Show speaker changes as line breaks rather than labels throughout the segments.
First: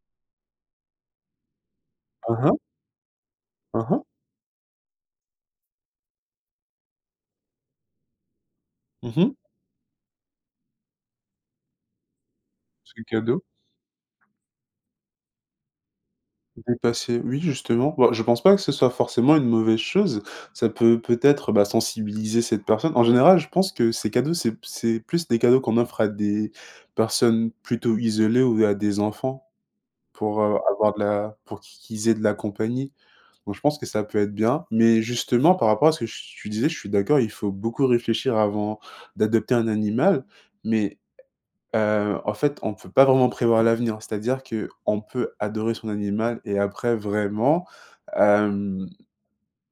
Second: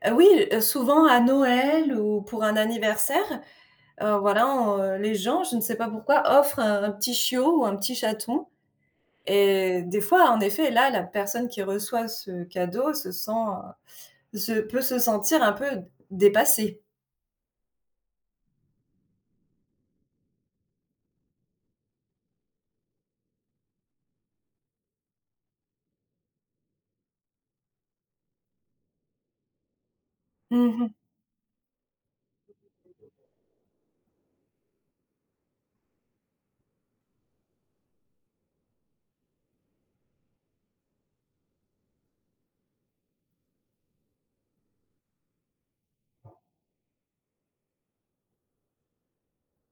Heu, oui, souvent à Noël ou
Ah
pour un
ah.
anniversaire,
Ah ah.
heu, voilà, on les gens, je ne sais pas pourquoi, offrent un petit chiot ou un petit chaton,
Mmh mh.
et des fois, en effet, là, la personne qui reçoit ce cadeau
C'est
se sent,
cadeau?
heu, se peut se sentir un peu dépassée.
D'entasser, oui, justement, bah, je pense pas que ce soit forcément une mauvaise chose. Ça peut, peut-être, bah, sensibiliser cette personne. En général, je pense que ces cadeaux, c'est p c'est plus des cadeaux qu'on offre à des personnes plutôt isolées ou à des enfants pour, heu,
Mmh mh.
avoir de la pour qu'ils aient de la compagnie, donc je pense que ça peut être bien, mais justement par rapport à ce que tu disais, je suis d'accord. Il faut beaucoup réfléchir avant d'adopter un animal, mais heu, en fait, on peut pas vraiment prévoir l'avenir. C'est-à-dire qu'on peut adorer son animal et après vraiment, hem,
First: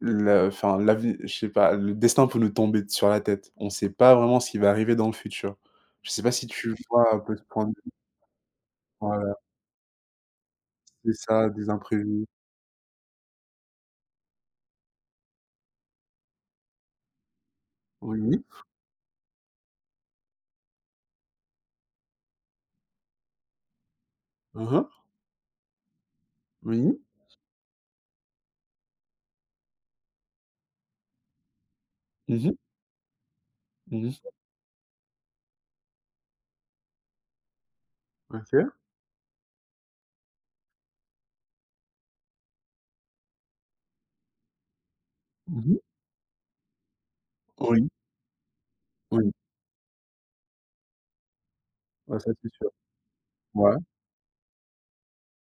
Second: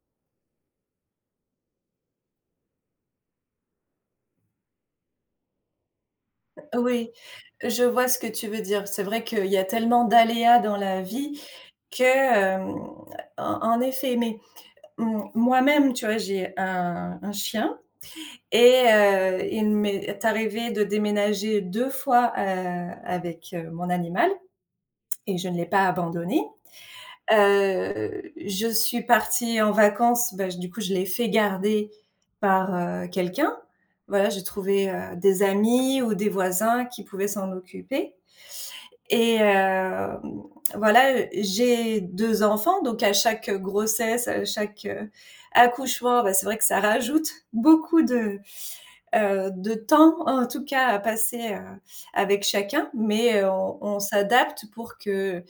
le enfin l'ave je sais pas, le destin peut nous tomber sur la tête. On sait pas vraiment ce qui va arriver dans le futur. Je sais pas si tu
Oui.
vois un peu ce point de
Je
vue?
vois ce que tu veux dire. C'est vrai
Ouais.
qu'il y a tellement d'aléas dans la
C'est
vie
ça, des
que,
imprévus.
hem, en en effet, mais m moi-même, tu vois? J'ai un un chien
Oui.
et heu, il m'est arrivé de déménager 2 fois, heu, avec, heu, mon animal
Ah ah.
et je ne l'ai pas abandonné.
Oui.
Heu, je suis partie en vacances, bah j du coup, je l'ai fait garder
Mmh mh.
par, heu, quelqu'un.
Mmh mh.
Voilà, j'ai trouvé, heu, des amis ou des voisins qui pouvaient s'en occuper,
OK.
et hem, voilà, j'ai 2 enfants, donc à chaque, heu, grossesse, à chaque, heu,
Mmh mh.
accouchement, bah, c'est vrai que ça rajoute
Oui.
beaucoup de,
Oui.
heu, de temps, en tout cas, à passer, heu,
Ouais, ça
avec
c'est sûr.
chacun, mais
Ouais.
on on s'adapte pour que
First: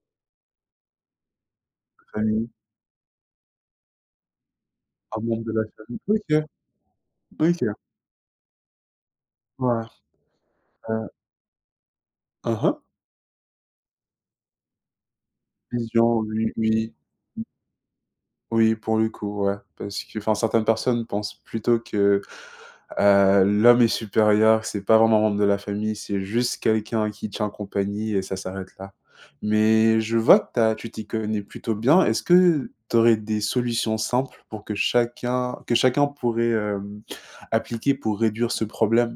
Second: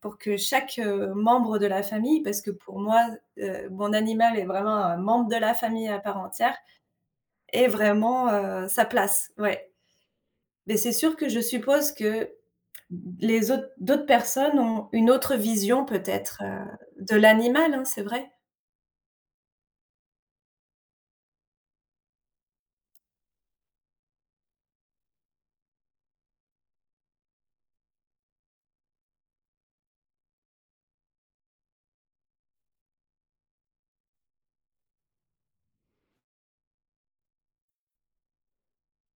pour que chaque membre de la
Ah,
famille parce que
oui.
pour moi, heu, mon animal est vraiment un
Un
membre de
membre
la
de la
famille à
famille.
part
OK.
entière est
OK.
vraiment, heu, sa place, ouais,
Ouais.
mais c'est
Heu
sûr que je suppose que l
Ah ah.
les autres d'autres personnes ont une autre vision
Vision,
peut-être,
oui,
heu,
oui.
de
Mmh.
l'animal, hein, c'est vrai?
Oui, pour le coup ouais, parce qu'enfin, certaines personnes pensent plutôt que, heu, l'homme est supérieur, c'est pas vraiment un membre de la famille. C'est juste quelqu'un qui tient compagnie et ça s'arrête là, mais je vois que tu as tu t'y connais plutôt bien. Est-ce que tu aurais des solutions simples pour que chacun que chacun pourrait, heu, appliquer pour réduire ce problème?